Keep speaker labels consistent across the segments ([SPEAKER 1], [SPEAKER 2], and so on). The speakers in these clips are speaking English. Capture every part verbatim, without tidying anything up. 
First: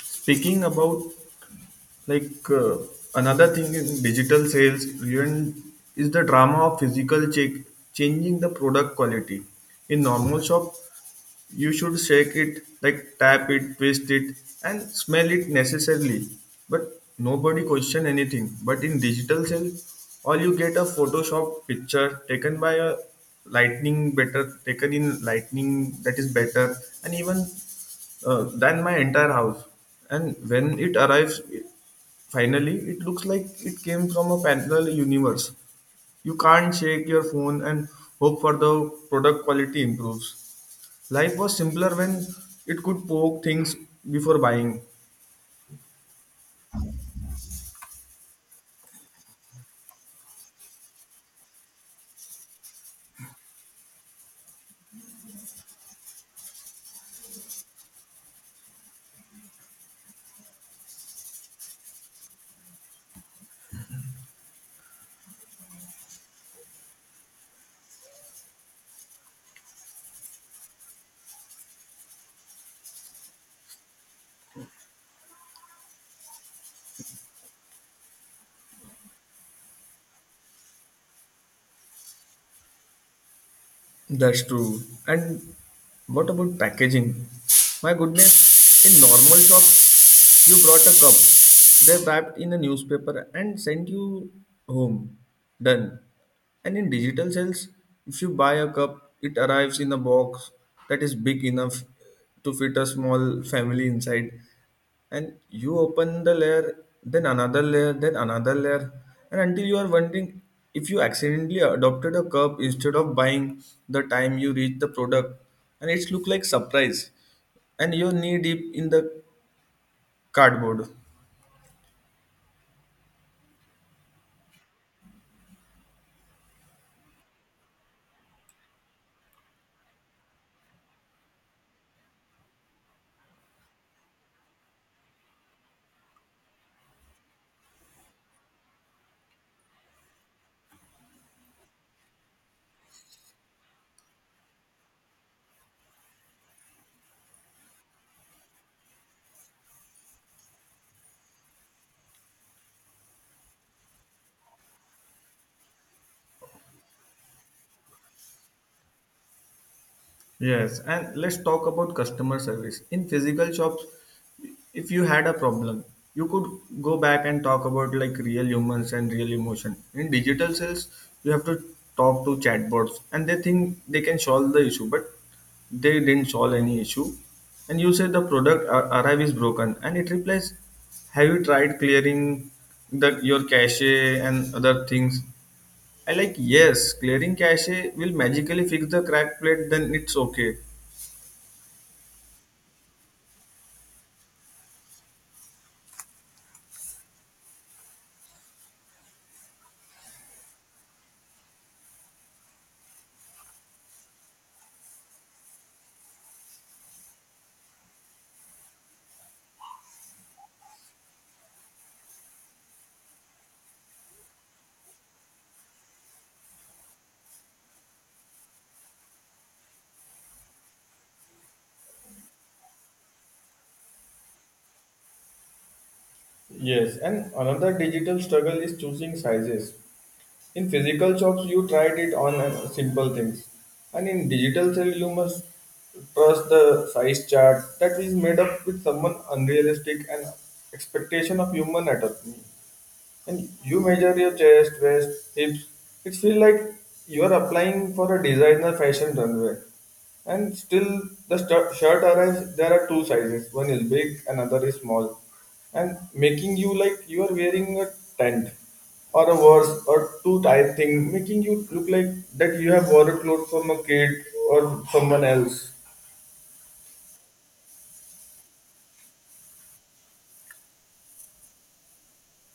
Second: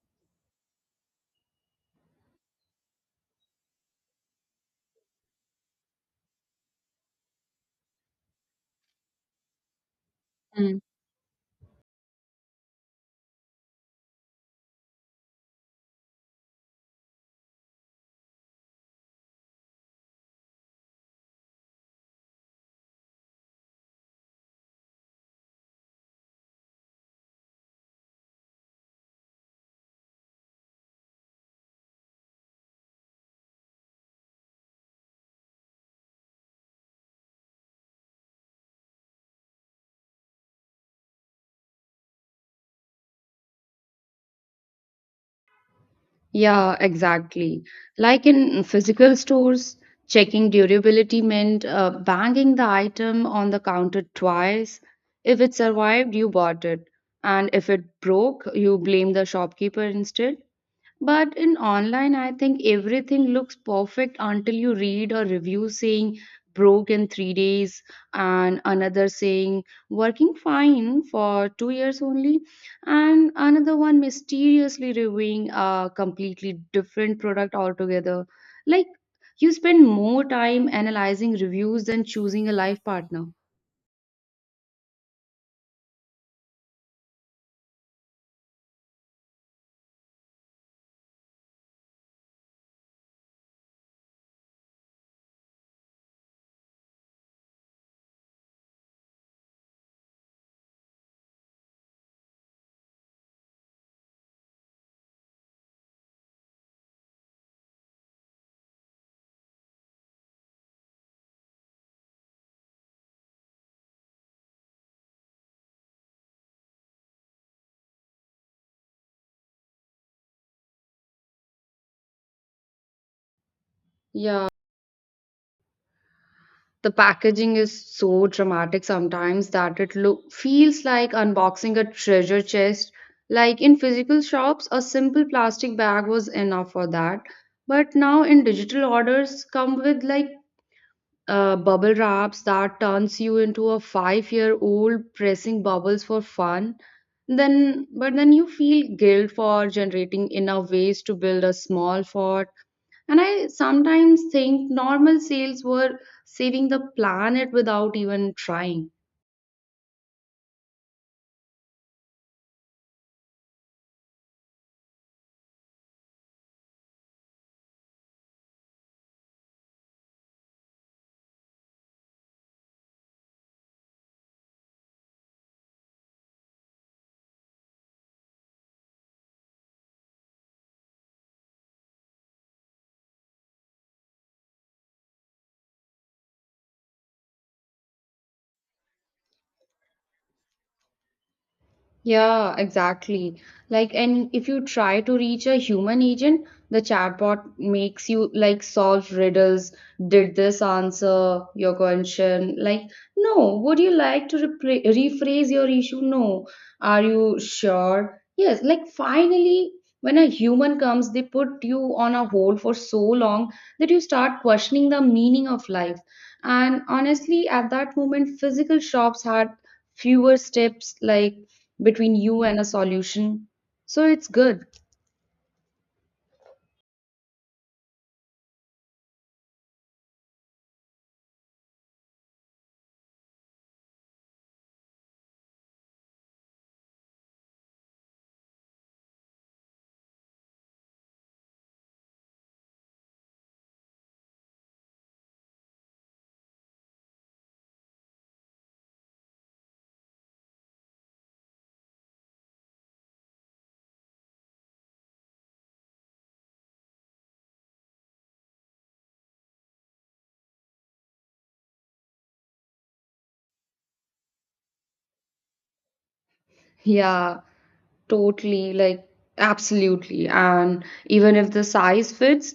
[SPEAKER 1] Speaking about like uh, another thing in digital sales even is the drama of physical check changing the product quality in normal shop,
[SPEAKER 2] Mm.
[SPEAKER 1] you should shake it like tap it twist it and smell it necessarily, but nobody question anything. But in digital cell, all you get a photoshop picture taken by a lightning better, taken in lightning that is better and even uh, than my entire house. And when it arrives finally, it looks like it came from a parallel universe. You can't shake your phone and hope for the product quality improves. Life was simpler when it could poke things before buying.
[SPEAKER 2] Yeah, exactly. Like in physical stores, checking durability meant uh, banging the item on the counter twice. If it survived, you bought it. And if it broke, you blame the shopkeeper instead. But in online, I think everything looks perfect until you read a review saying broke in three days and another saying working fine for two years only, and another one mysteriously reviewing a completely different product altogether. Like, you spend more time analyzing reviews than choosing a life partner.
[SPEAKER 1] That's true. And what about packaging? My goodness, in normal shops, you brought a cup, they wrapped in a newspaper and sent you home. Done. And in digital sales, if you buy a cup, it arrives in a box that is big enough to fit a small family inside. And you open the layer, then another layer, then another layer, and until you are wondering if you accidentally adopted a curb instead of buying. The time you reach the product and it's look like surprise, and you're knee deep in the cardboard.
[SPEAKER 2] Yeah. The packaging is so dramatic sometimes that it look, feels like unboxing a treasure chest. Like in physical shops, a simple plastic bag was enough for that. But now in digital orders come with like uh, bubble wraps that turns you into a five-year-old pressing bubbles for fun. Then, but then you feel guilt for generating enough waste to build a small fort, and I sometimes think normal sales were saving the planet without even trying.
[SPEAKER 1] Yes, and let's talk about customer service. In physical shops, if you had a problem, you could go back and talk about like real humans and real emotion. In digital sales, you have to talk to chatbots and they think they can solve the issue, but they didn't solve any issue. And you say the product ar- arrive is broken and it replies, have you tried clearing the your cache and other things? I like, yes, clearing cache will magically fix the crack plate, then it's okay.
[SPEAKER 2] Yeah, exactly. Like, and if you try to reach a human agent, the chatbot makes you like solve riddles. Did this answer your question? Like, no. Would you like to repra- rephrase your issue? No. Are you sure? Yes. Like, finally, when a human comes, they put you on a hold for so long that you start questioning the meaning of life. And honestly, at that moment, physical shops had fewer steps, like, between you and a solution. So it's good.
[SPEAKER 1] Yes, and another digital struggle is choosing sizes. In physical shops, you tried it on uh, simple things, and in digital sale, you must trust the size chart that is made up with someone unrealistic and expectation of human anatomy, and you measure your chest, waist, hips. It feels like you are applying for a designer fashion runway. And still, the stu- shirt arrives. There are two sizes. One is big, another is small, and making you like you are wearing a tent or a worse or too tight thing, making you look like that you have borrowed clothes from a kid or someone else.
[SPEAKER 2] Yeah, totally. Like, absolutely. And even if the size fits,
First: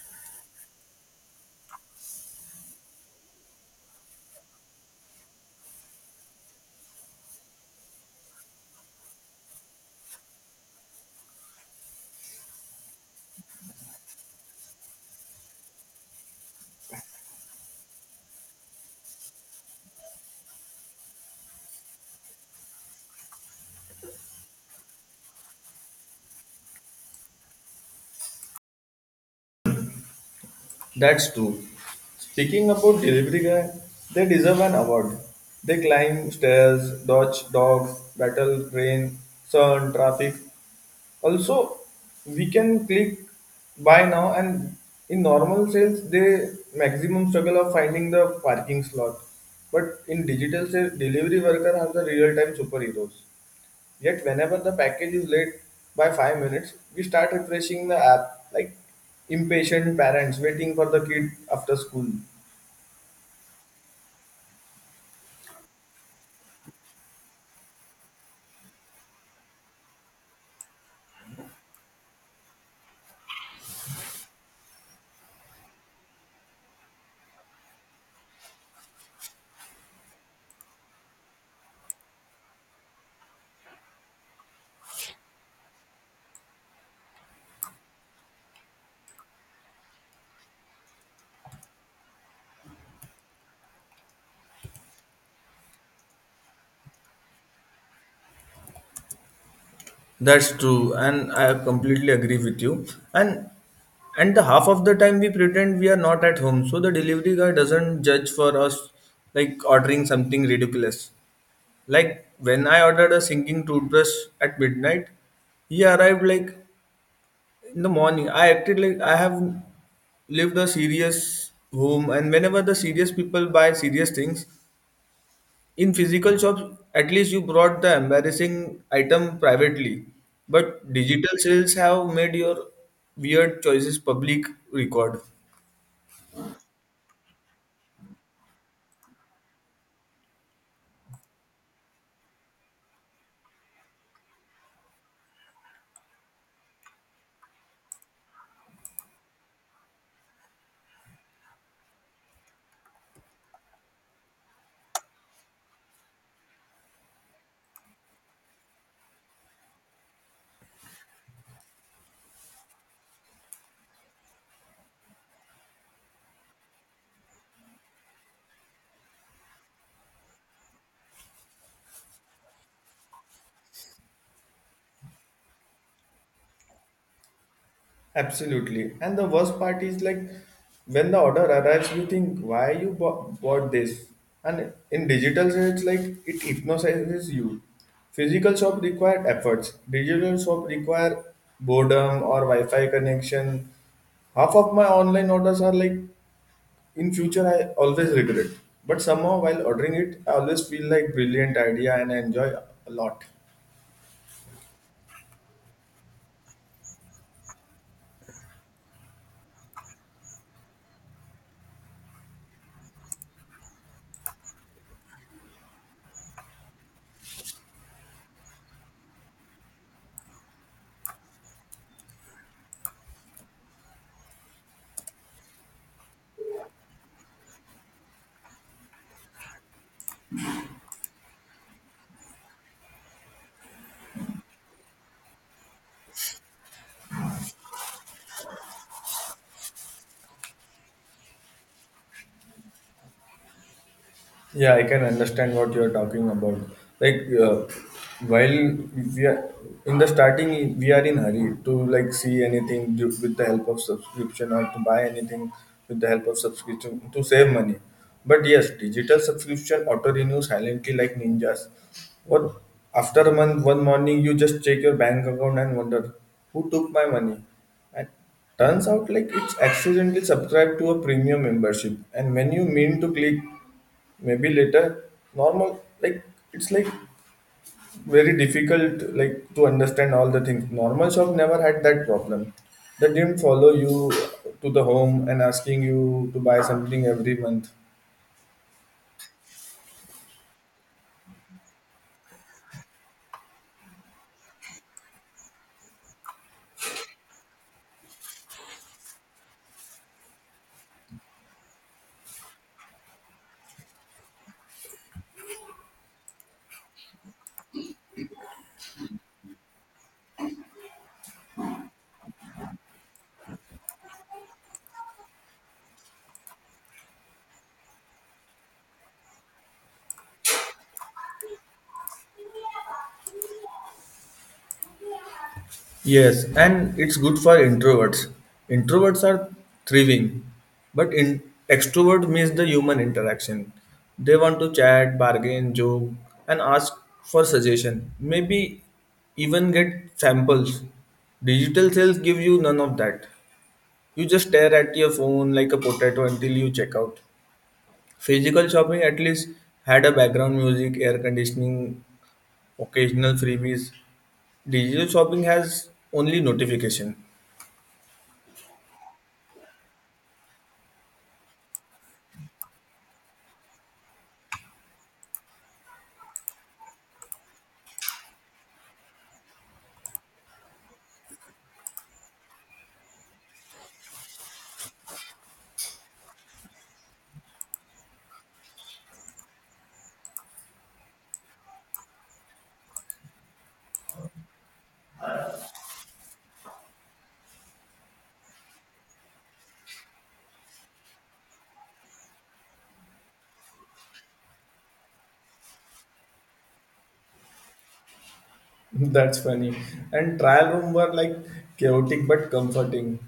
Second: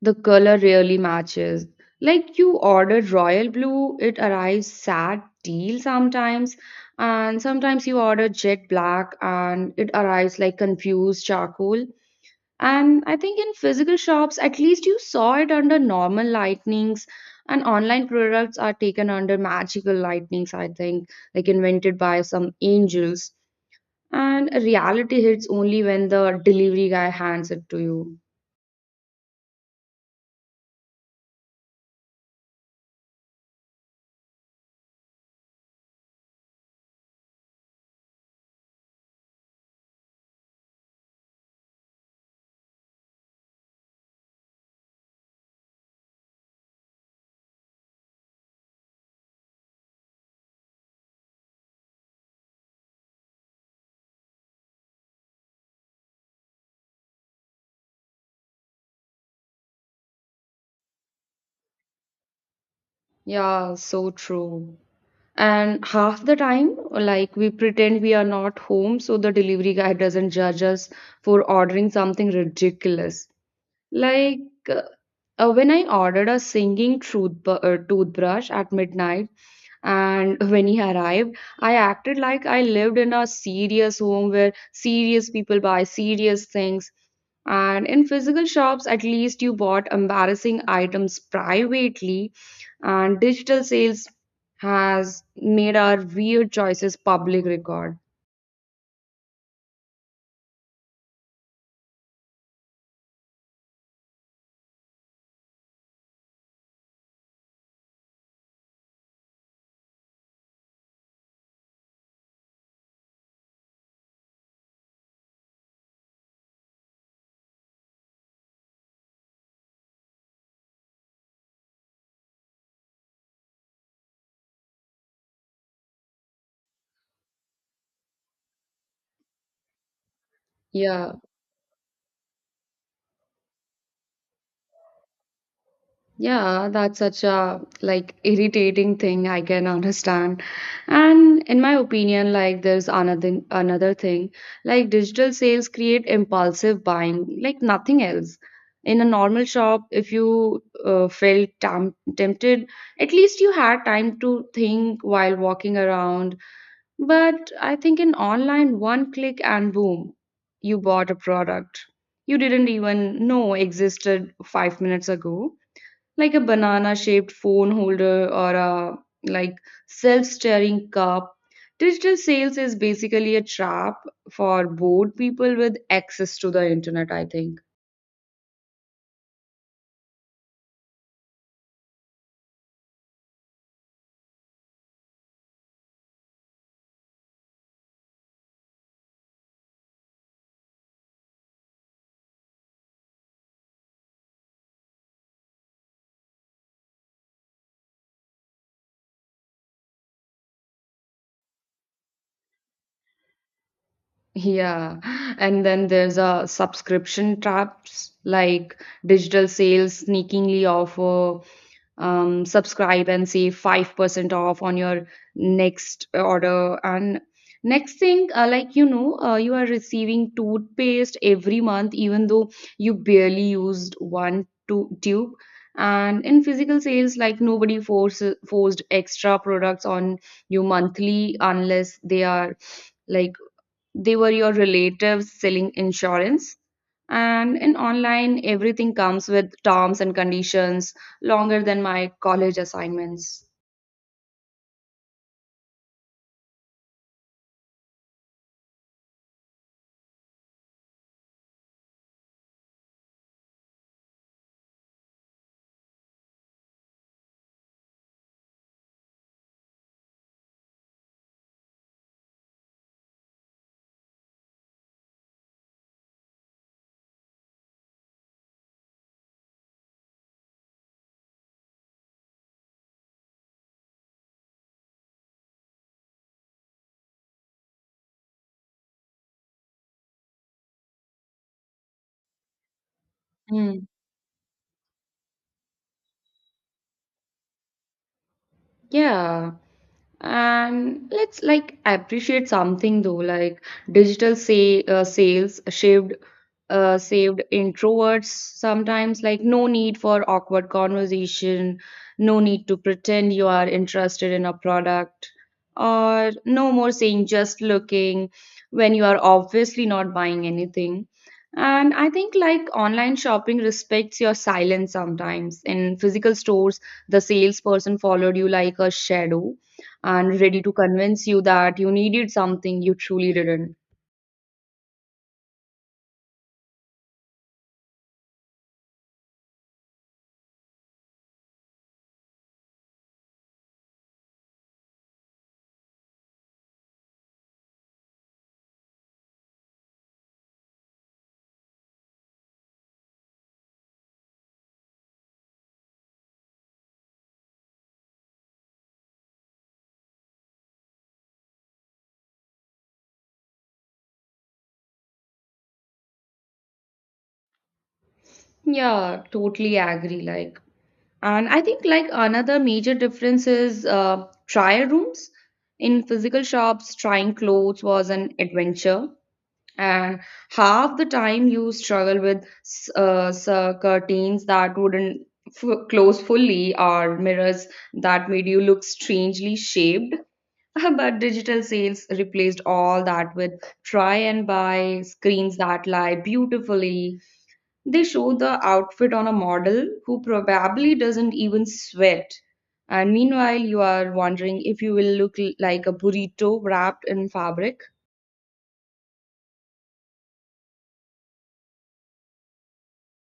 [SPEAKER 2] the color really matches. Like, you ordered royal blue, it arrives sad teal sometimes. And sometimes you order jet black and it arrives like confused charcoal. And I think in physical shops, at least you saw it under normal lightnings, and online products are taken under magical lightnings, I think, like invented by some angels. And reality hits only when the delivery guy hands it to you.
[SPEAKER 1] That's true. Speaking about delivery guy, they deserve an award. They climb stairs, dodge dogs, battle rain, sun, traffic. Also, we can click buy now and in normal sales they maximum struggle of finding the parking slot. But in digital sales, delivery worker are the real time superheroes. Yet whenever the package is late by five minutes, we start refreshing the app like impatient parents waiting for the kid after school.
[SPEAKER 2] Yeah, so true. And half the time, like, we pretend we are not home so the delivery guy doesn't judge us for ordering something ridiculous. Like, uh, Uh, when I ordered a singing tooth uh, toothbrush at midnight, and when he arrived, I acted like I lived in a serious home where serious people buy serious things. And in physical shops, at least you bought embarrassing items privately, and digital sales has made our weird choices public record.
[SPEAKER 1] That's true, and I completely agree with you. And and the half of the time we pretend we are not at home, so the delivery guy doesn't judge for us like ordering something ridiculous. Like when I ordered a sinking toothbrush at midnight, he arrived like in the morning. I acted like I have lived a serious home and whenever the serious people buy serious things. In physical shops, at least you brought the embarrassing item privately, but
[SPEAKER 2] Yeah.
[SPEAKER 1] digital sales have made your weird choices public record.
[SPEAKER 2] Yeah, that's such a like irritating thing, I can understand. And in my opinion, like, there's another another thing, like digital sales create impulsive buying, like nothing else. In a normal shop, if you uh, felt tam tempted, at least you had time to think while walking around. But I think in online, one click and boom, you bought a product you didn't even know existed five minutes ago, like a banana shaped phone holder or a, like, self steering cup. Digital sales is basically a trap for bored people with access to the internet, I think.
[SPEAKER 1] Absolutely. And the worst part is like when the order arrives, you think, why you bought, bought this? And in digital, it's like it hypnotizes you. Physical shop required efforts. Digital shop require boredom or Wi-Fi connection. Half of my online orders are like in future I always regret. But somehow while ordering it, I always feel like brilliant idea and I enjoy a lot.
[SPEAKER 2] Yeah, and then there's a subscription traps, like digital sales sneakingly offer um, subscribe and save five percent off on your next order. And next thing, uh, like, you know, uh, you are receiving toothpaste every month even though you barely used one to- tube. And in physical sales, like, nobody forces forced extra products on you monthly unless they are, like, they were your relatives selling insurance. And in online, everything comes with terms and conditions longer than my college assignments.
[SPEAKER 1] Yeah, I can understand what you're talking about. Like, uh, while we are in the starting, we are in hurry to like see anything du- with the help of subscription or to buy anything with the help of subscription to save money. But yes, digital subscription auto renew silently like ninjas. What after a month, one morning you just check your bank account and wonder who took my money, and turns out like it's accidentally subscribed to a premium membership and when you mean to click maybe later normal like it's like very difficult like to understand all the things. Normal shop never had that problem. They didn't follow
[SPEAKER 2] Mm.
[SPEAKER 1] you to the home and asking you to buy something every month.
[SPEAKER 2] Yeah. And let's like appreciate something though, like, digital say uh, sales shaved uh, saved introverts sometimes. Like no need for awkward conversation, no need to pretend you are interested in a product, or no more saying just looking when you are obviously not buying anything. And I think, like, online shopping respects your silence sometimes. In physical stores, the salesperson followed you like a shadow and ready to convince you that you needed something you truly didn't.
[SPEAKER 1] Yes, and it's good for introverts. Introverts are thriving, but in extrovert miss the human interaction. They want to chat, bargain, joke, and ask for suggestion. Maybe even get samples. Digital sales give you none of that. You just stare at your phone like a potato until you check out. Physical shopping at least had a background music, air conditioning, occasional freebies. Digital shopping has only notification.
[SPEAKER 2] Yeah, totally agree. Like, and I think like another major difference is uh, trial rooms. In physical shops, trying clothes was an adventure, and half the time you struggle with s- uh, s- uh, curtains that wouldn't f- close fully, or mirrors that made you look strangely shaped. But digital sales replaced all that with try and buy, screens that lie beautifully. They show the outfit on a model who probably doesn't even sweat. And meanwhile, you are wondering if you will look l- like a burrito wrapped in fabric.
[SPEAKER 1] That's funny. And trial room were like chaotic but comforting.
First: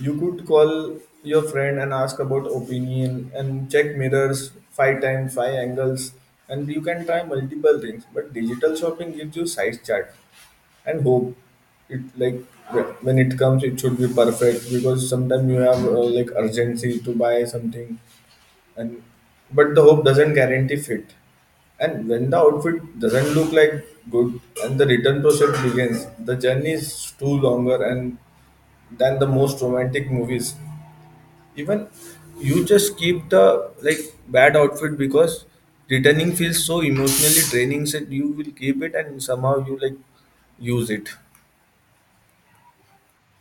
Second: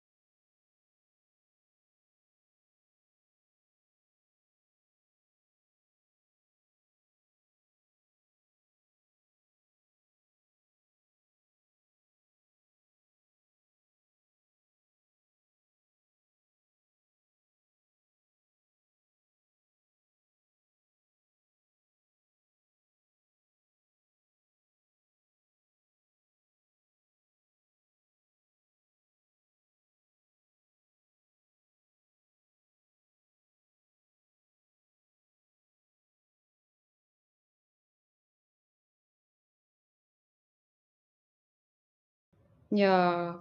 [SPEAKER 1] You could call your friend and ask about opinion and check mirrors five times, five angles, and you can try multiple things. But digital shopping gives you size chart and hope. It like wh- when it comes, it should be perfect because sometimes you have uh, like urgency to buy something, and but the hope doesn't guarantee fit. And when the outfit doesn't look like good and the return process begins, the journey is too longer and than the most romantic movies. Even you just keep the like bad outfit because returning feels so emotionally draining, so you will keep it and somehow you like use it.
[SPEAKER 2] Yeah.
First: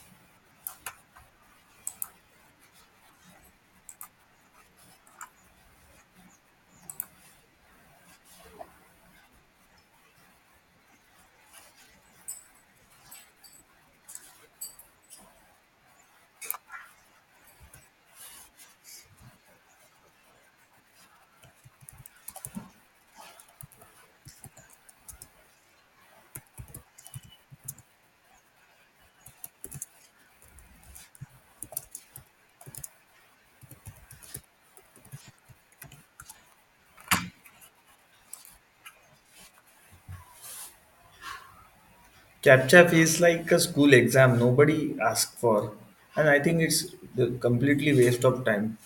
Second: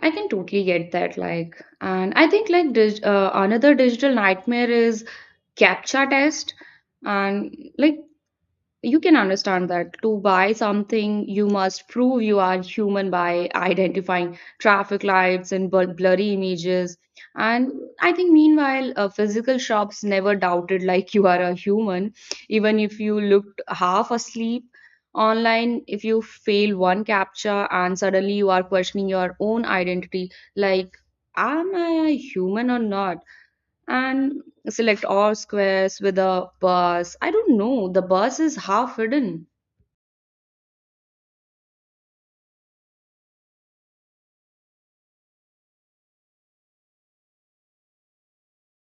[SPEAKER 2] I can totally get that. Like, and I think like dig- uh, another digital nightmare is CAPTCHA test. And like, you can understand that to buy something, you must prove you are human by identifying traffic lights and bl- blurry images. And I think, meanwhile, uh, physical shops never doubted like you are a human, even if you looked half asleep. Online, if you fail one captcha and suddenly you are questioning your own identity, like, am I a human or not? And select all squares with a bus. I don't know, the bus is half hidden.
[SPEAKER 1] CAPTCHA feels like a school exam nobody asks for, and I think it's the completely waste of time.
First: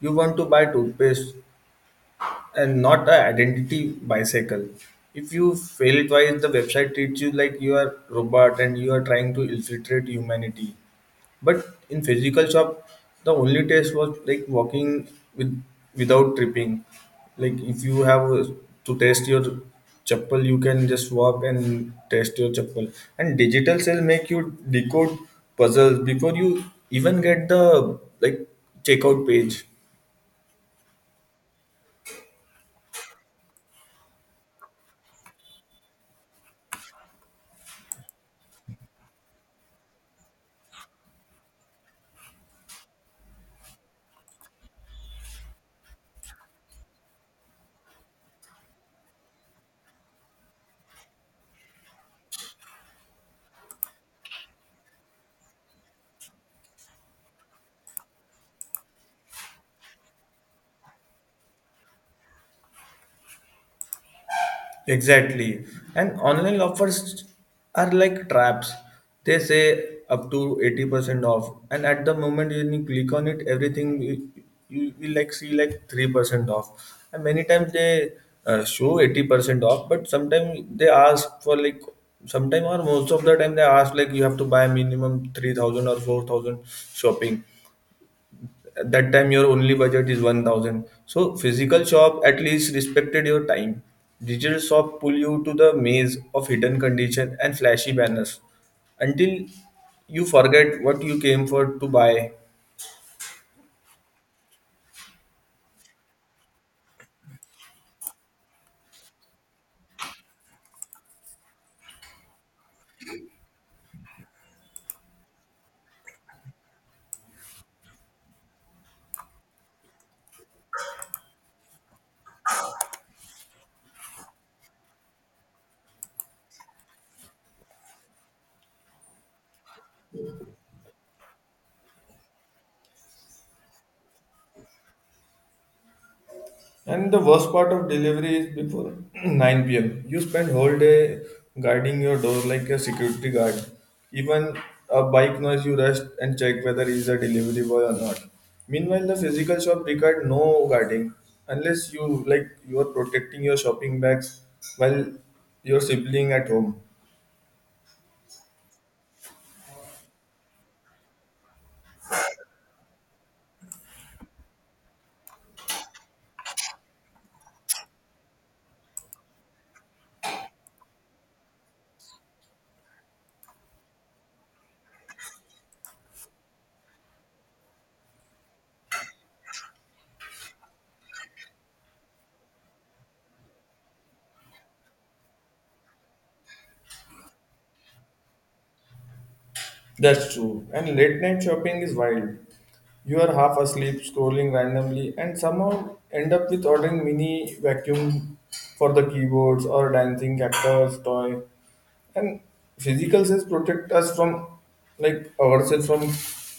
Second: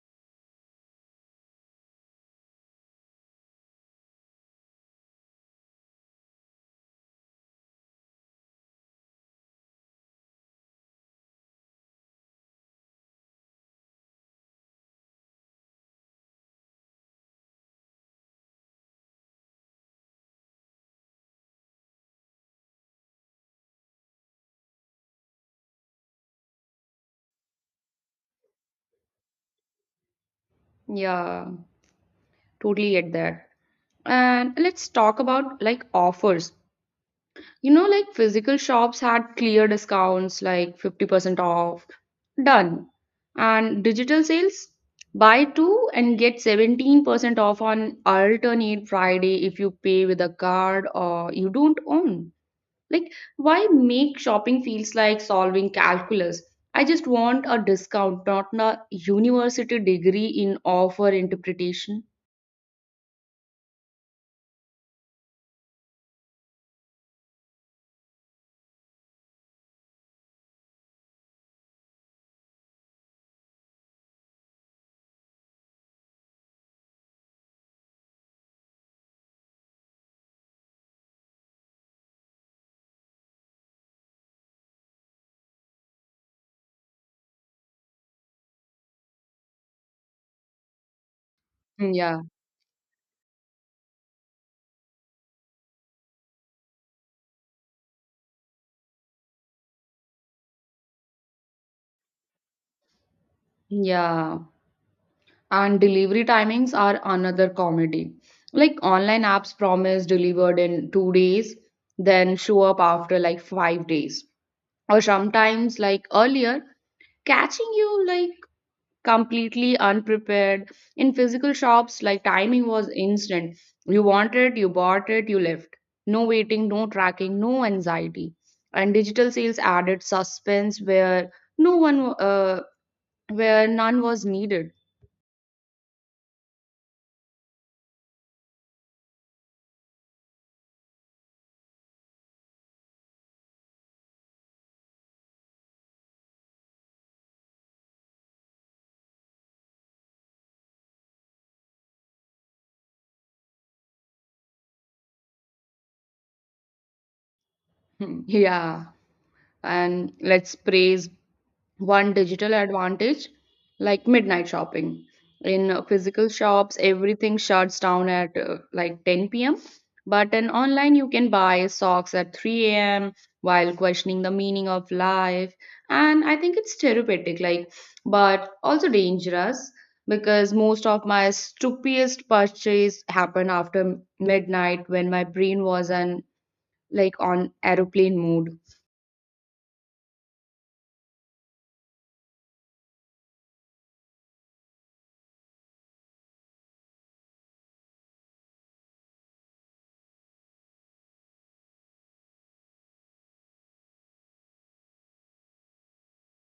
[SPEAKER 1] You want to buy toothpaste and not an identity bicycle. If you fail twice, the website treats you like you are robot and you are trying to infiltrate humanity. But in physical shop, the only test was like walking with without tripping. Like if you have uh, to test your chappal, you can just walk and test your chappal. And digital sales make you decode puzzles before you even get the like checkout page.
[SPEAKER 2] Yeah, totally get that. And let's talk about like offers. You know, like physical shops had clear discounts like fifty percent off. Done. And digital sales, buy two and get seventeen percent off on alternate Friday if you pay with a card or you don't own. Like, why make shopping feels like solving calculus? I just want a discount, not a university degree in offer interpretation.
[SPEAKER 1] Exactly. And online offers are like traps. They say up to eighty percent off. And at the moment when you click on it, everything you, you will like see like three percent off. And many times they uh, show eighty percent off, but sometimes they ask for like sometimes or most of the time they ask like you have to buy minimum three thousand or four thousand shopping. At that time your only budget is one thousand, so physical shop
[SPEAKER 2] Yeah,
[SPEAKER 1] at least respected your time. Digital shop pull you to the maze of hidden condition and flashy banners until you forget what you came for to buy.
[SPEAKER 2] yeah. And delivery timings are another comedy. Like, online apps promise delivered in two days, then show up after like five days. Or sometimes like earlier, catching you like completely unprepared. In physical shops, like, timing was instant. You want it, you bought it, you left. No waiting, no tracking, no anxiety. And digital sales added suspense where no one, uh, where none was needed.
[SPEAKER 1] And the worst part of delivery is before nine p m. You spend whole day guarding your door like a security guard. Even a bike noise, you rush and check whether he is a delivery boy or not. Meanwhile, the physical shop required no guarding unless you like you are protecting your shopping bags while you're sibling at home.
[SPEAKER 2] Yeah. And let's praise one digital advantage, like midnight shopping. In uh, physical shops, everything shuts down at uh, like ten p m. But in online, you can buy socks at three a m while questioning the meaning of life. And I think it's therapeutic, like, but also dangerous because most of my stupidest purchase happened after midnight when my brain was on, like, on aeroplane mode.
[SPEAKER 1] That's true. And late night shopping is wild. You are half asleep, scrolling randomly, and somehow end up with ordering mini vacuum for the keyboards or dancing cactus toy. And physical sales protect us from, like ourselves from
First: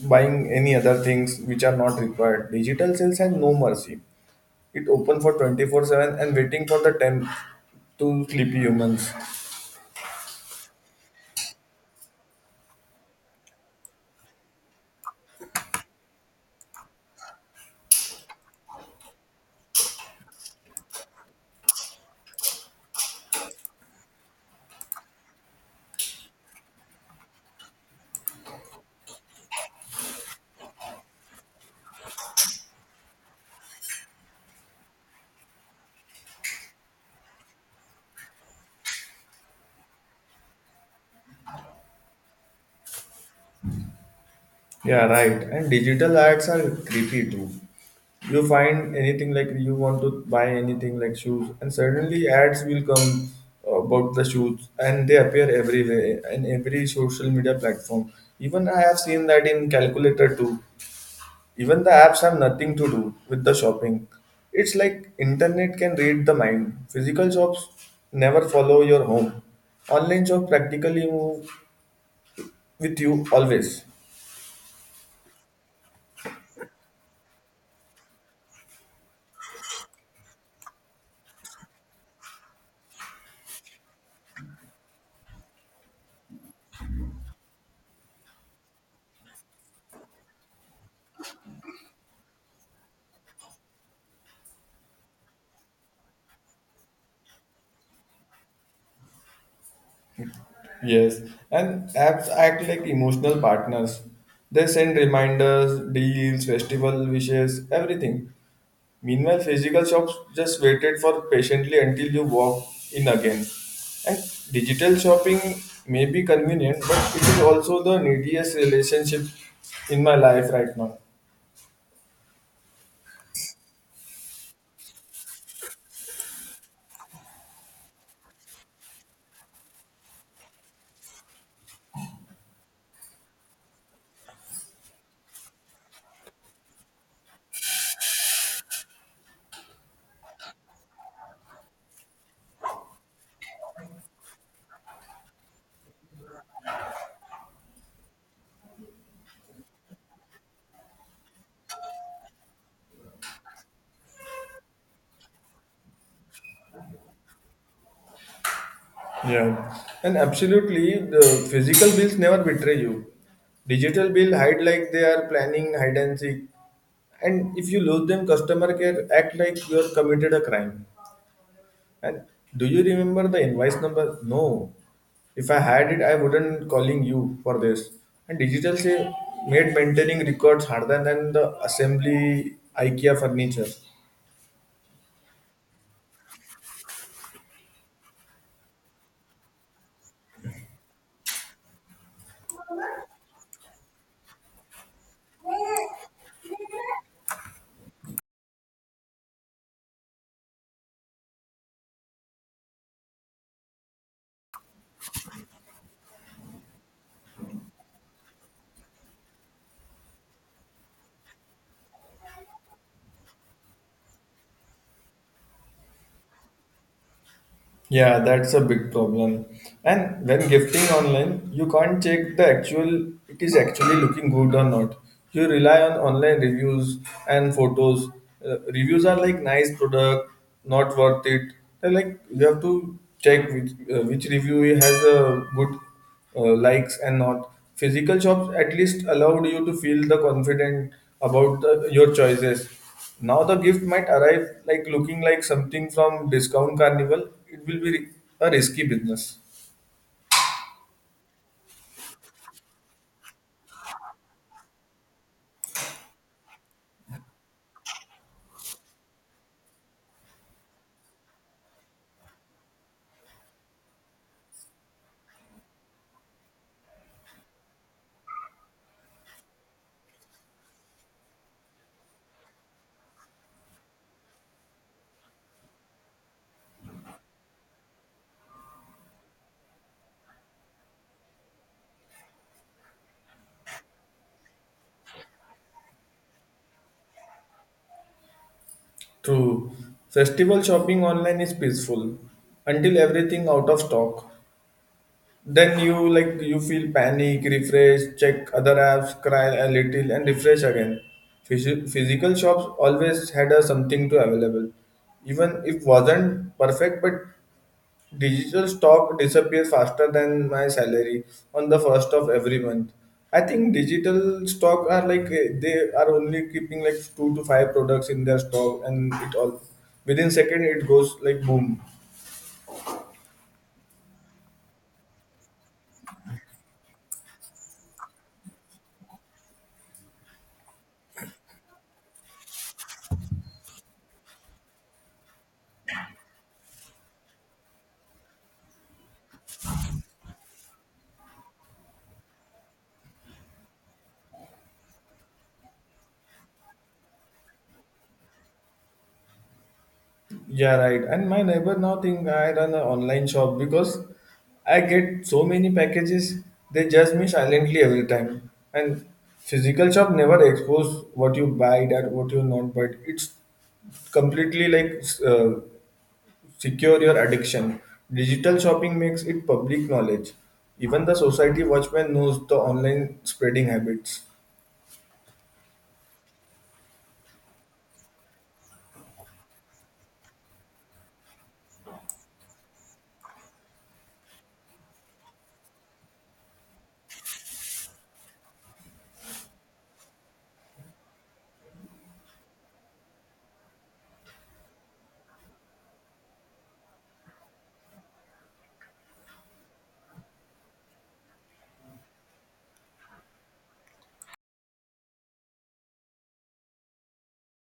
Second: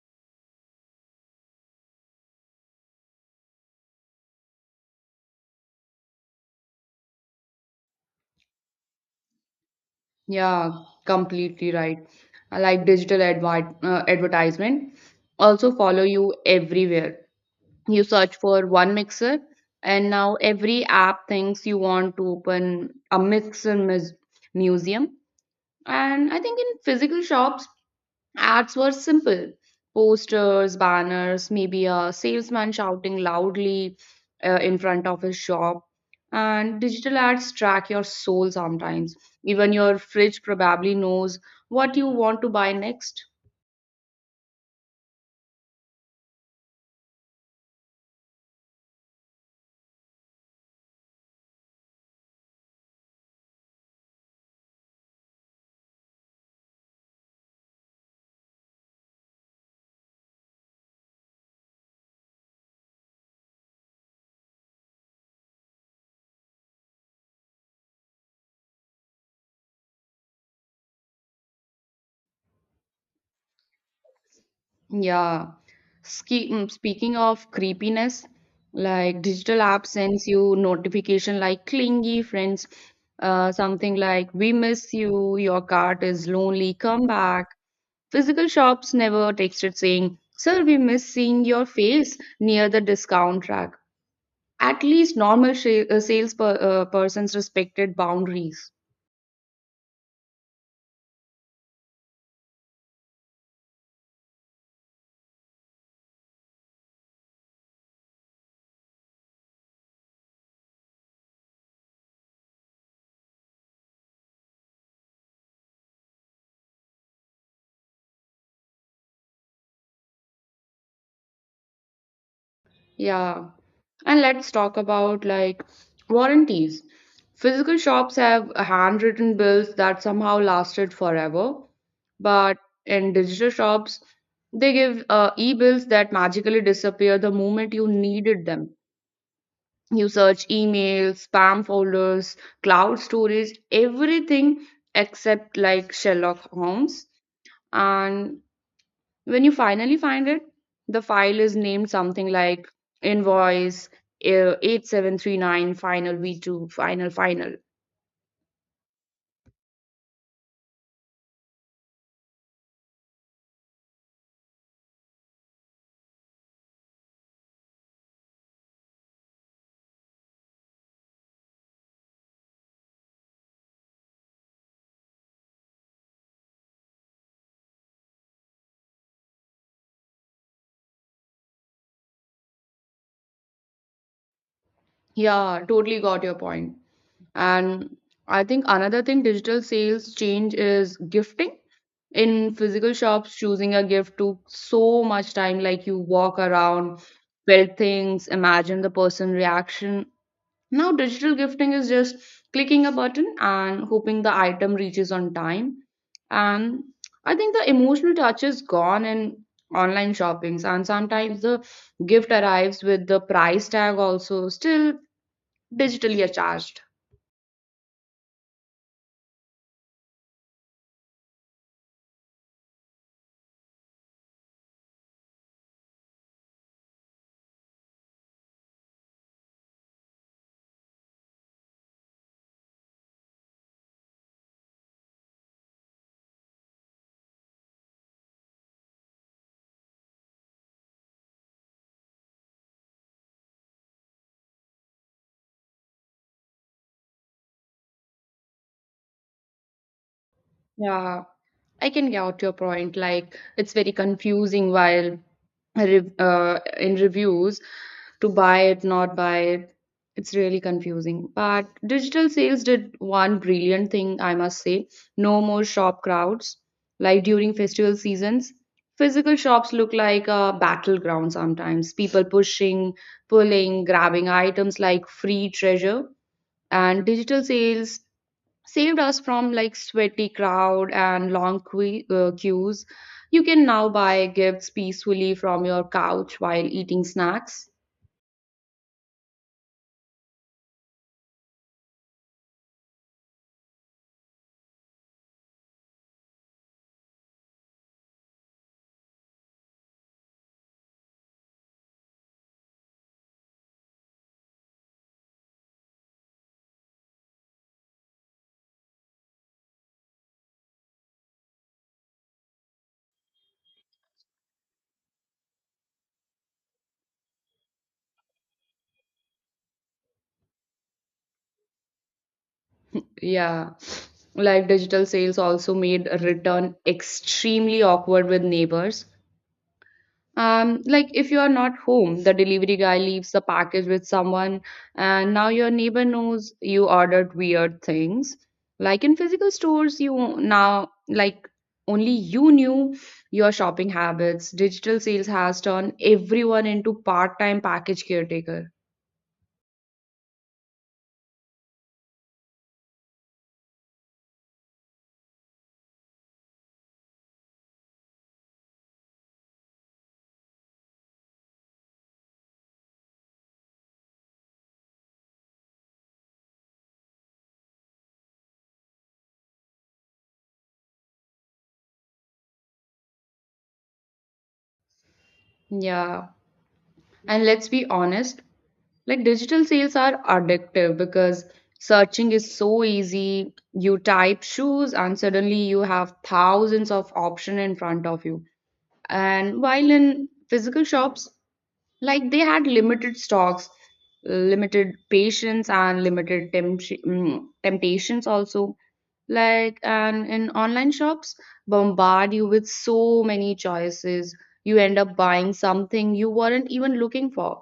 [SPEAKER 1] buying any other things which are not required. Digital sales has no mercy. It open for twenty four seven and waiting for the ten to sleepy humans.
[SPEAKER 2] Yeah, completely right. I like digital advi- uh, advertisement also follow you everywhere. You search for one mixer, and now every app thinks you want to open a mixer mus- museum. And I think in physical shops, ads were simple posters, banners, maybe a salesman shouting loudly uh, in front of his shop. And digital ads track your soul sometimes. Even your fridge probably knows what you want to buy next.
[SPEAKER 1] Yeah, right. And digital ads are creepy too. You find anything like you want to buy anything like shoes, and suddenly ads will come about the shoes, and they appear everywhere in every social media platform. Even I have seen that in calculator too. Even the apps have nothing to do with the shopping. It's like internet can read the mind. Physical shops never follow your home. Online shop practically move with you always.
[SPEAKER 2] Yeah. Ski- mm, Speaking of creepiness, like digital app sends you notification like clingy friends, uh, something like, we miss you, your cart is lonely, come back. Physical shops never texted saying, Sir, we miss seeing your face near the discount rack. At least normal sh- uh, sales per- uh, persons respected boundaries.
[SPEAKER 1] Yes, and apps act like emotional partners. They send reminders, deals, festival wishes, everything. Meanwhile, physical shops just waited for patiently until you walk in again. And digital shopping may be convenient, but it is also the neediest relationship in my life right now.
[SPEAKER 2] Yeah. And let's talk about like warranties. Physical shops have handwritten bills that somehow lasted forever, but in digital shops, they give uh, e-bills that magically disappear the moment you needed them. You search emails, spam folders, cloud storage, everything except like Sherlock Holmes. And when you finally find it, the file is named something like invoice uh, eight seven three nine final V two final final.
[SPEAKER 1] Yeah, and absolutely, the physical bills never betray you. Digital bill hide like they are planning hide and seek, and if you lose them, customer care act like you are committed a crime. And do you remember the invoice number? No. If I had it, I wouldn't calling you for this. And digital say made maintaining records harder than the assembly IKEA furniture.
[SPEAKER 2] Yeah, totally got your point. And I think another thing digital sales change is gifting. In physical shops, choosing a gift took so much time, like you walk around, feel things, imagine the person reaction. Now digital gifting is just clicking a button and hoping the item reaches on time. And I think the emotional touch is gone in online shoppings, and sometimes the gift arrives with the price tag also still digitally attached.
[SPEAKER 1] Yeah, that's a big problem. And when gifting online, you can't check the actual it is actually looking good or not. You rely on online reviews and photos. Uh, reviews are like nice product, not worth it. They're like you have to check which uh, which review has a good uh, likes and not physical shops at least allowed you to feel the confident about the, your choices. Now the gift might arrive like looking like something from discount carnival. It will be a risky business.
[SPEAKER 2] Yeah, I can get your point. Like, it's very confusing while re- uh, in reviews to buy it, not buy it. It's really confusing. But digital sales did one brilliant thing, I must say. No more shop crowds. Like during festival seasons, physical shops look like a battleground sometimes. People pushing, pulling, grabbing items like free treasure. And digital sales saved us from like sweaty crowd and long que- uh, queues. You can now buy gifts peacefully from your couch while eating snacks.
[SPEAKER 1] True, festival shopping online is peaceful until everything out of stock. Then you like you feel panic, refresh, check other apps, cry a little, and refresh again. Physi- physical shops always had a something to available, even if wasn't perfect. But digital stock disappears faster than my salary on the first of every month. I think digital stock are like eh, they are only keeping like two to five products in their stock, and it all within second it goes like boom.
[SPEAKER 2] Yeah. Like, digital sales also made a return extremely awkward with neighbors. Um, like if you are not home, the delivery guy leaves the package with someone, and now your neighbor knows you ordered weird things. Like in physical stores, you now like only you knew your shopping habits. Digital sales has turned everyone into part-time package caretaker.
[SPEAKER 1] Yeah, right. And my neighbor now think I run an online shop because I get so many packages. They judge me silently every time. And physical shop never expose what you buy, that what you not buy. It's completely like s- uh, secure your addiction. Digital shopping makes it public knowledge. Even the society watchman knows the online spreading habits.
[SPEAKER 2] Yeah. And let's be honest, like digital sales are addictive because searching is so easy. You type shoes and suddenly you have thousands of options in front of you. And while in physical shops, like they had limited stocks, limited patience, and limited tempt- mm, temptations also. Like, and in online shops, bombard you with so many choices. You end up buying something you weren't even looking for.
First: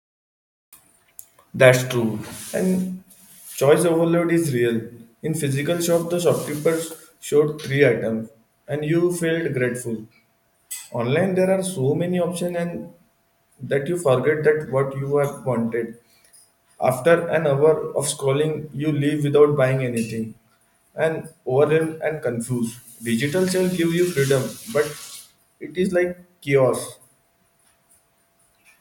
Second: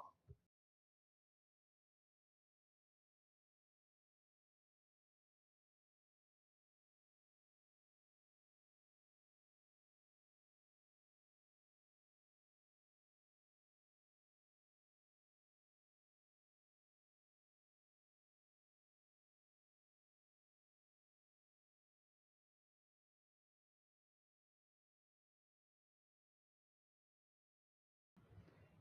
[SPEAKER 1] That's true. And choice overload is real. In physical shop, the shopkeeper showed three items and you felt grateful. Online, there are so many options and that you forget that what you have wanted. After an hour of scrolling, you leave without buying anything and overwhelmed and confused. Digital sale give you freedom, but it is like chaos.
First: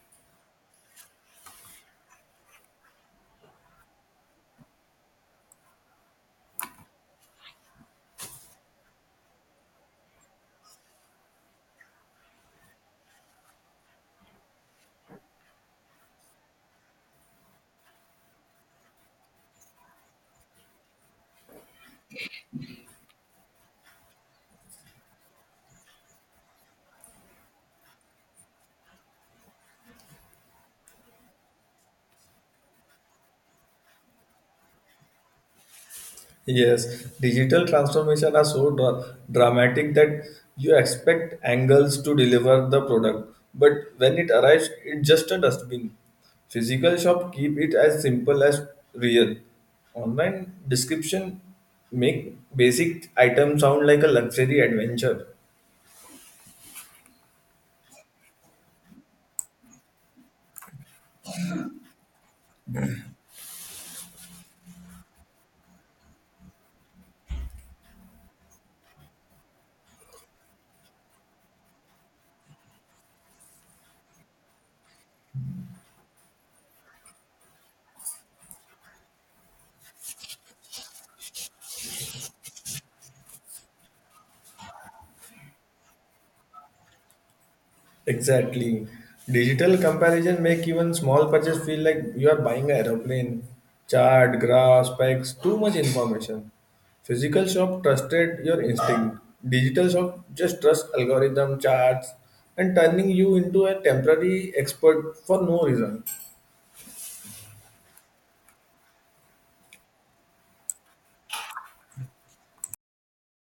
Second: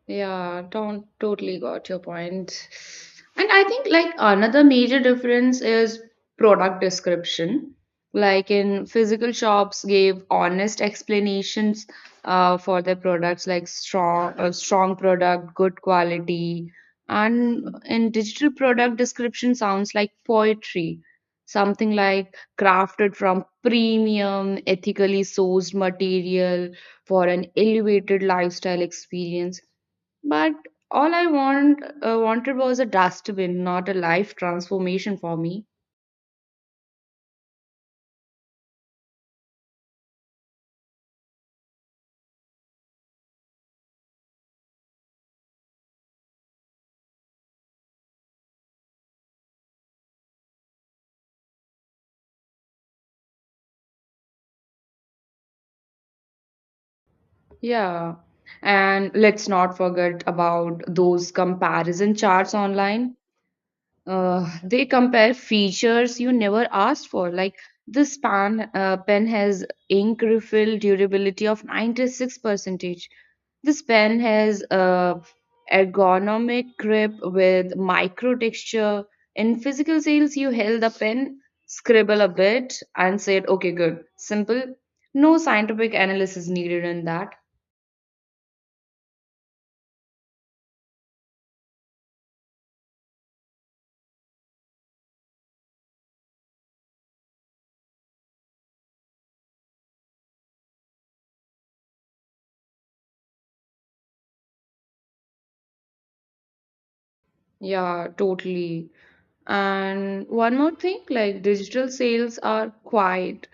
[SPEAKER 2] Yeah, don't totally got your point. And I think like another major difference is product description. Like in physical shops gave honest explanations uh, for their products like strong uh, strong product, good quality. And in digital product description sounds like poetry. Something like crafted from premium, ethically sourced material for an elevated lifestyle experience, but all I want uh, wanted was a dustbin, not a life transformation for me.
[SPEAKER 1] Yes, digital transformation are so dra- dramatic that you expect angles to deliver the product, but when it arrives, it's just a dustbin. Physical shop keep it as simple as real. Online description make basic item sound like a luxury adventure.
[SPEAKER 2] Yeah. And let's not forget about those comparison charts online. Uh, they compare features you never asked for, like this pan uh, pen has ink refill durability of ninety-six percentage, this pen has a ergonomic grip with micro texture. In physical sales, you held the pen, scribble a bit and said okay, good, simple. No scientific analysis needed in that.
[SPEAKER 1] Exactly. Digital comparison make even small purchase feel like you are buying an aeroplane, chart, graphs, specs, too much information. Physical shop trusted your instinct. Digital shop just trust algorithm, charts, and turning you into a temporary expert for no reason.
[SPEAKER 2] Yeah, totally. And one more thing, like digital sales are quiet.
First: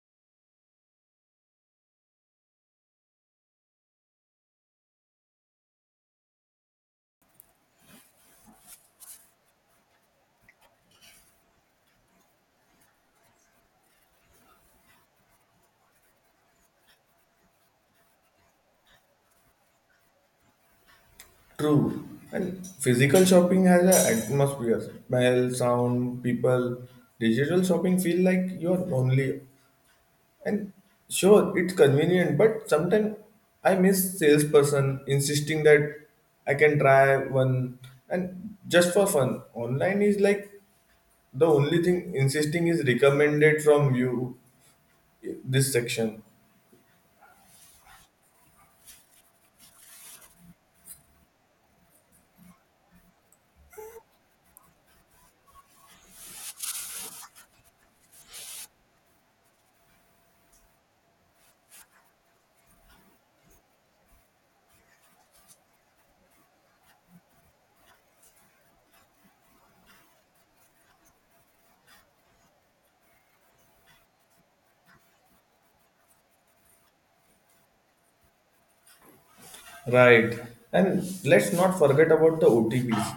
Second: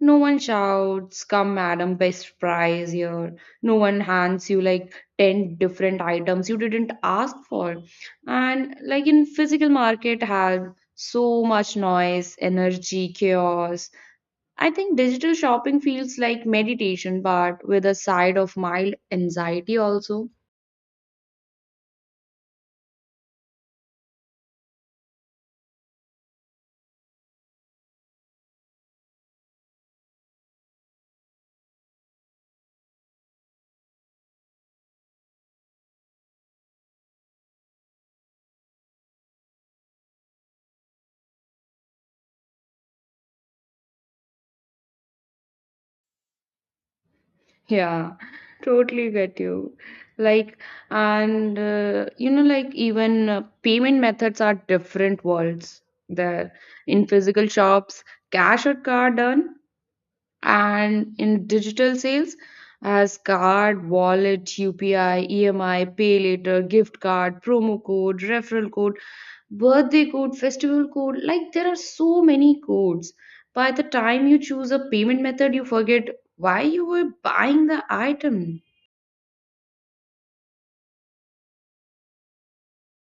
[SPEAKER 2] No one shouts, come madam, best price here. No one hands you like ten different items you didn't ask for. And like in physical market has so much noise, energy, chaos. I think digital shopping feels like meditation, but with a side of mild anxiety also.
[SPEAKER 1] True. And physical shopping has an atmosphere, smell, sound, people. Digital shopping feel like you are lonely. And sure, it's convenient, but sometimes I miss salesperson insisting that I can try one and just for fun. Online is like the only thing insisting is recommended from you this section.
[SPEAKER 2] Yeah, totally get you. Like, and uh, you know, like even uh, payment methods are different worlds there. In physical shops, cash or card earn, and in digital sales, as card, wallet, U P I, E M I, pay later, gift card, promo code, referral code, birthday code, festival code. Like there are so many codes. By the time you choose a payment method, you forget why you were buying the item.
[SPEAKER 1] Right. And let's not forget about the O T Ps.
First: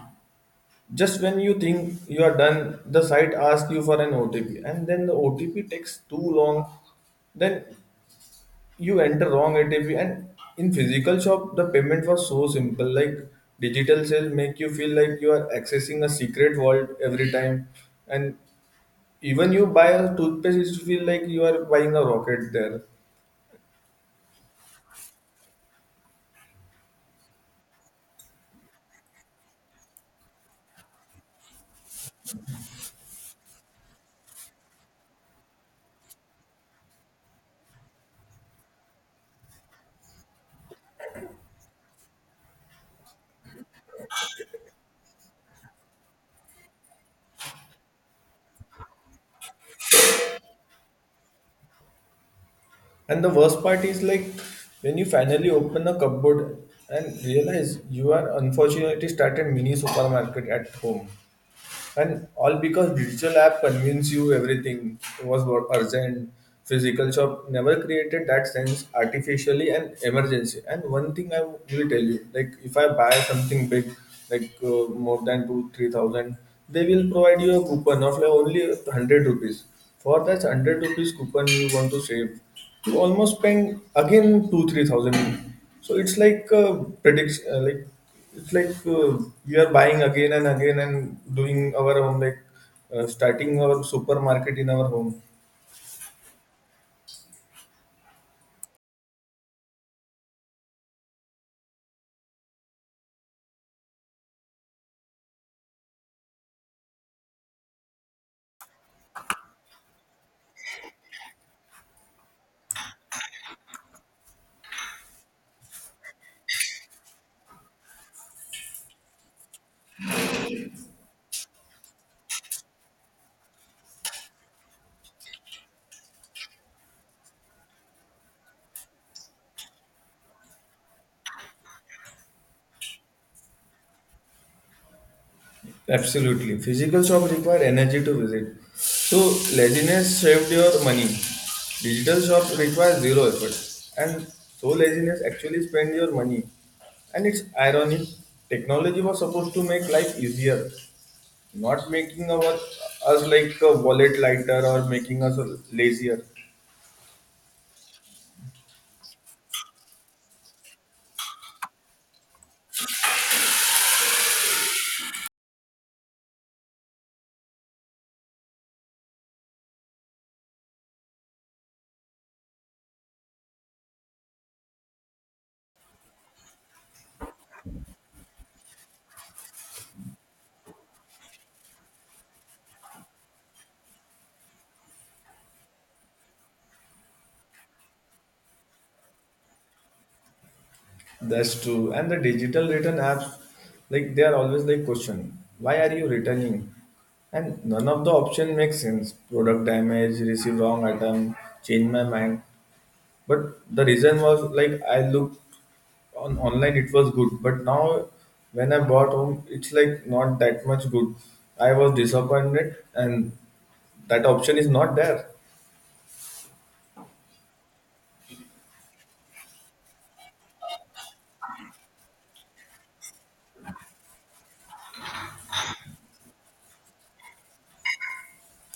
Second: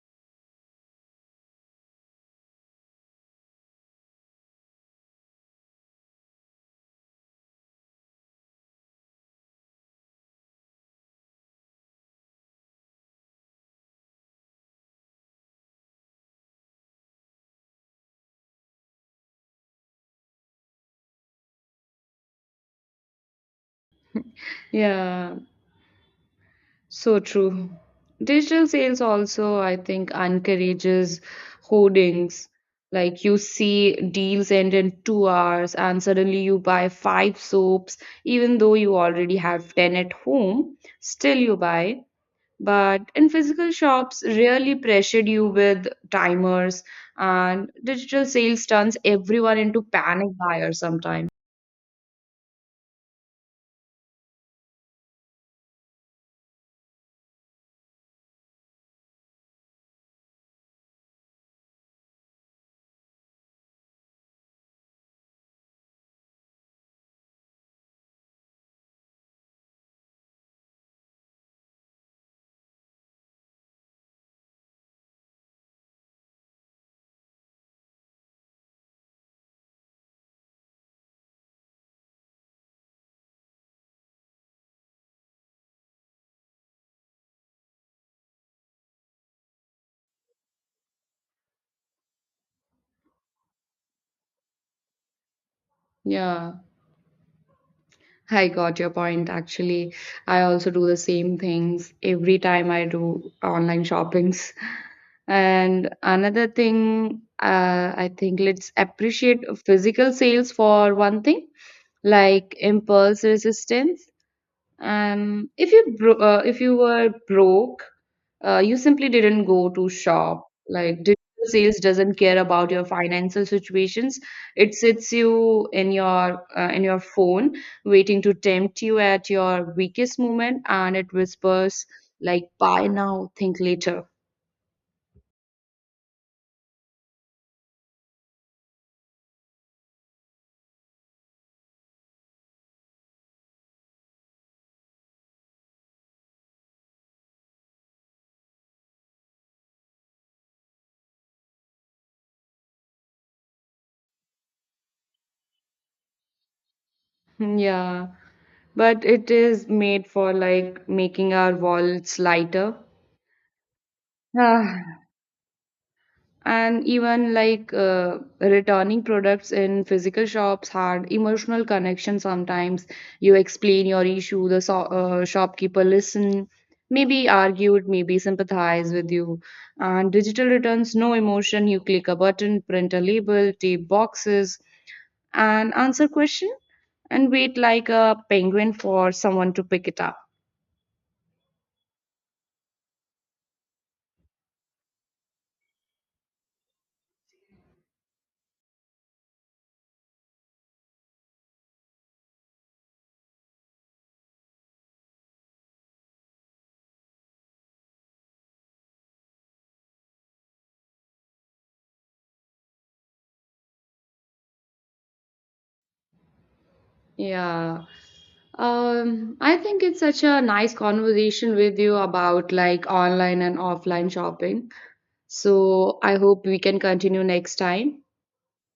[SPEAKER 1] Just when you think you are done, the site asks you for an O T P, and then the O T P takes too long. Then you enter wrong A T P, and in physical shop the payment was so simple. Like digital sale make you feel like you are accessing a secret world every time, and even you buy a toothpaste it feel like you are buying a rocket there.
[SPEAKER 2] Yeah, so true. Digital sales also, I think, encourages hoardings. Like you see deals end in two hours, and suddenly you buy five soaps, even though you already have ten at home, still you buy. But in physical shops, really pressured you with timers, and digital sales turns everyone into panic buyers sometimes.
[SPEAKER 1] And the worst part is like when you finally open a cupboard and realize you are unfortunately started mini supermarket at home. And all because digital app convince you everything was wor- urgent. Physical shop never created that sense artificially and emergency. And one thing I will tell you, like if I buy something big, like uh, more than two three thousand, they will provide you a coupon of like only hundred rupees. For that hundred rupees coupon you want to save, you almost spend again two three thousand. So it's like uh, prediction, uh, like it's like uh, we are buying again and again and doing our home, like uh, starting our supermarket in our home.
[SPEAKER 2] Yeah, I got your point actually. I also do the same things every time I do online shoppings. And another thing, uh, I think let's appreciate physical sales for one thing, like impulse resistance. Um, if you bro- uh, if you were broke, uh, you simply didn't go to shop. Like digital sales doesn't care about your financial situations. It sits you in your uh, in your phone, waiting to tempt you at your weakest moment, and it whispers like "Buy now, think later."
[SPEAKER 1] Absolutely. Physical shop require energy to visit. So laziness saved your money. Digital shop requires zero effort. And so laziness actually spend your money. And it's ironic. Technology was supposed to make life easier, not making our us like a wallet lighter or making us lazier.
[SPEAKER 2] Yeah, but it is made for like making our wallets lighter. Ah, and even like uh, returning products in physical shops had emotional connection. Sometimes you explain your issue, the so- uh, shopkeeper listen, maybe argued, maybe sympathize with you. And digital returns, no emotion. You click a button, print a label, tape boxes and answer question and wait like a penguin for someone to pick it up.
[SPEAKER 1] That's true. And the digital return apps, like they are always like question, why are you returning? And none of the option makes sense. Product damage, receive wrong item, change my mind. But the reason was like I looked on online, it was good. But now when I bought home, it's like not that much good. I was disappointed and that option is not there.
[SPEAKER 2] Yeah. Um, I think it's such a nice conversation with you about like online and offline shopping. So I hope we can continue next time.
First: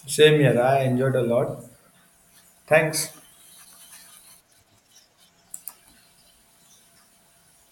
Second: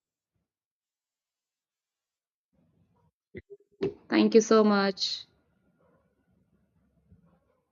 [SPEAKER 1] Same here. I enjoyed a lot. Thanks.
[SPEAKER 2] Thank you so much.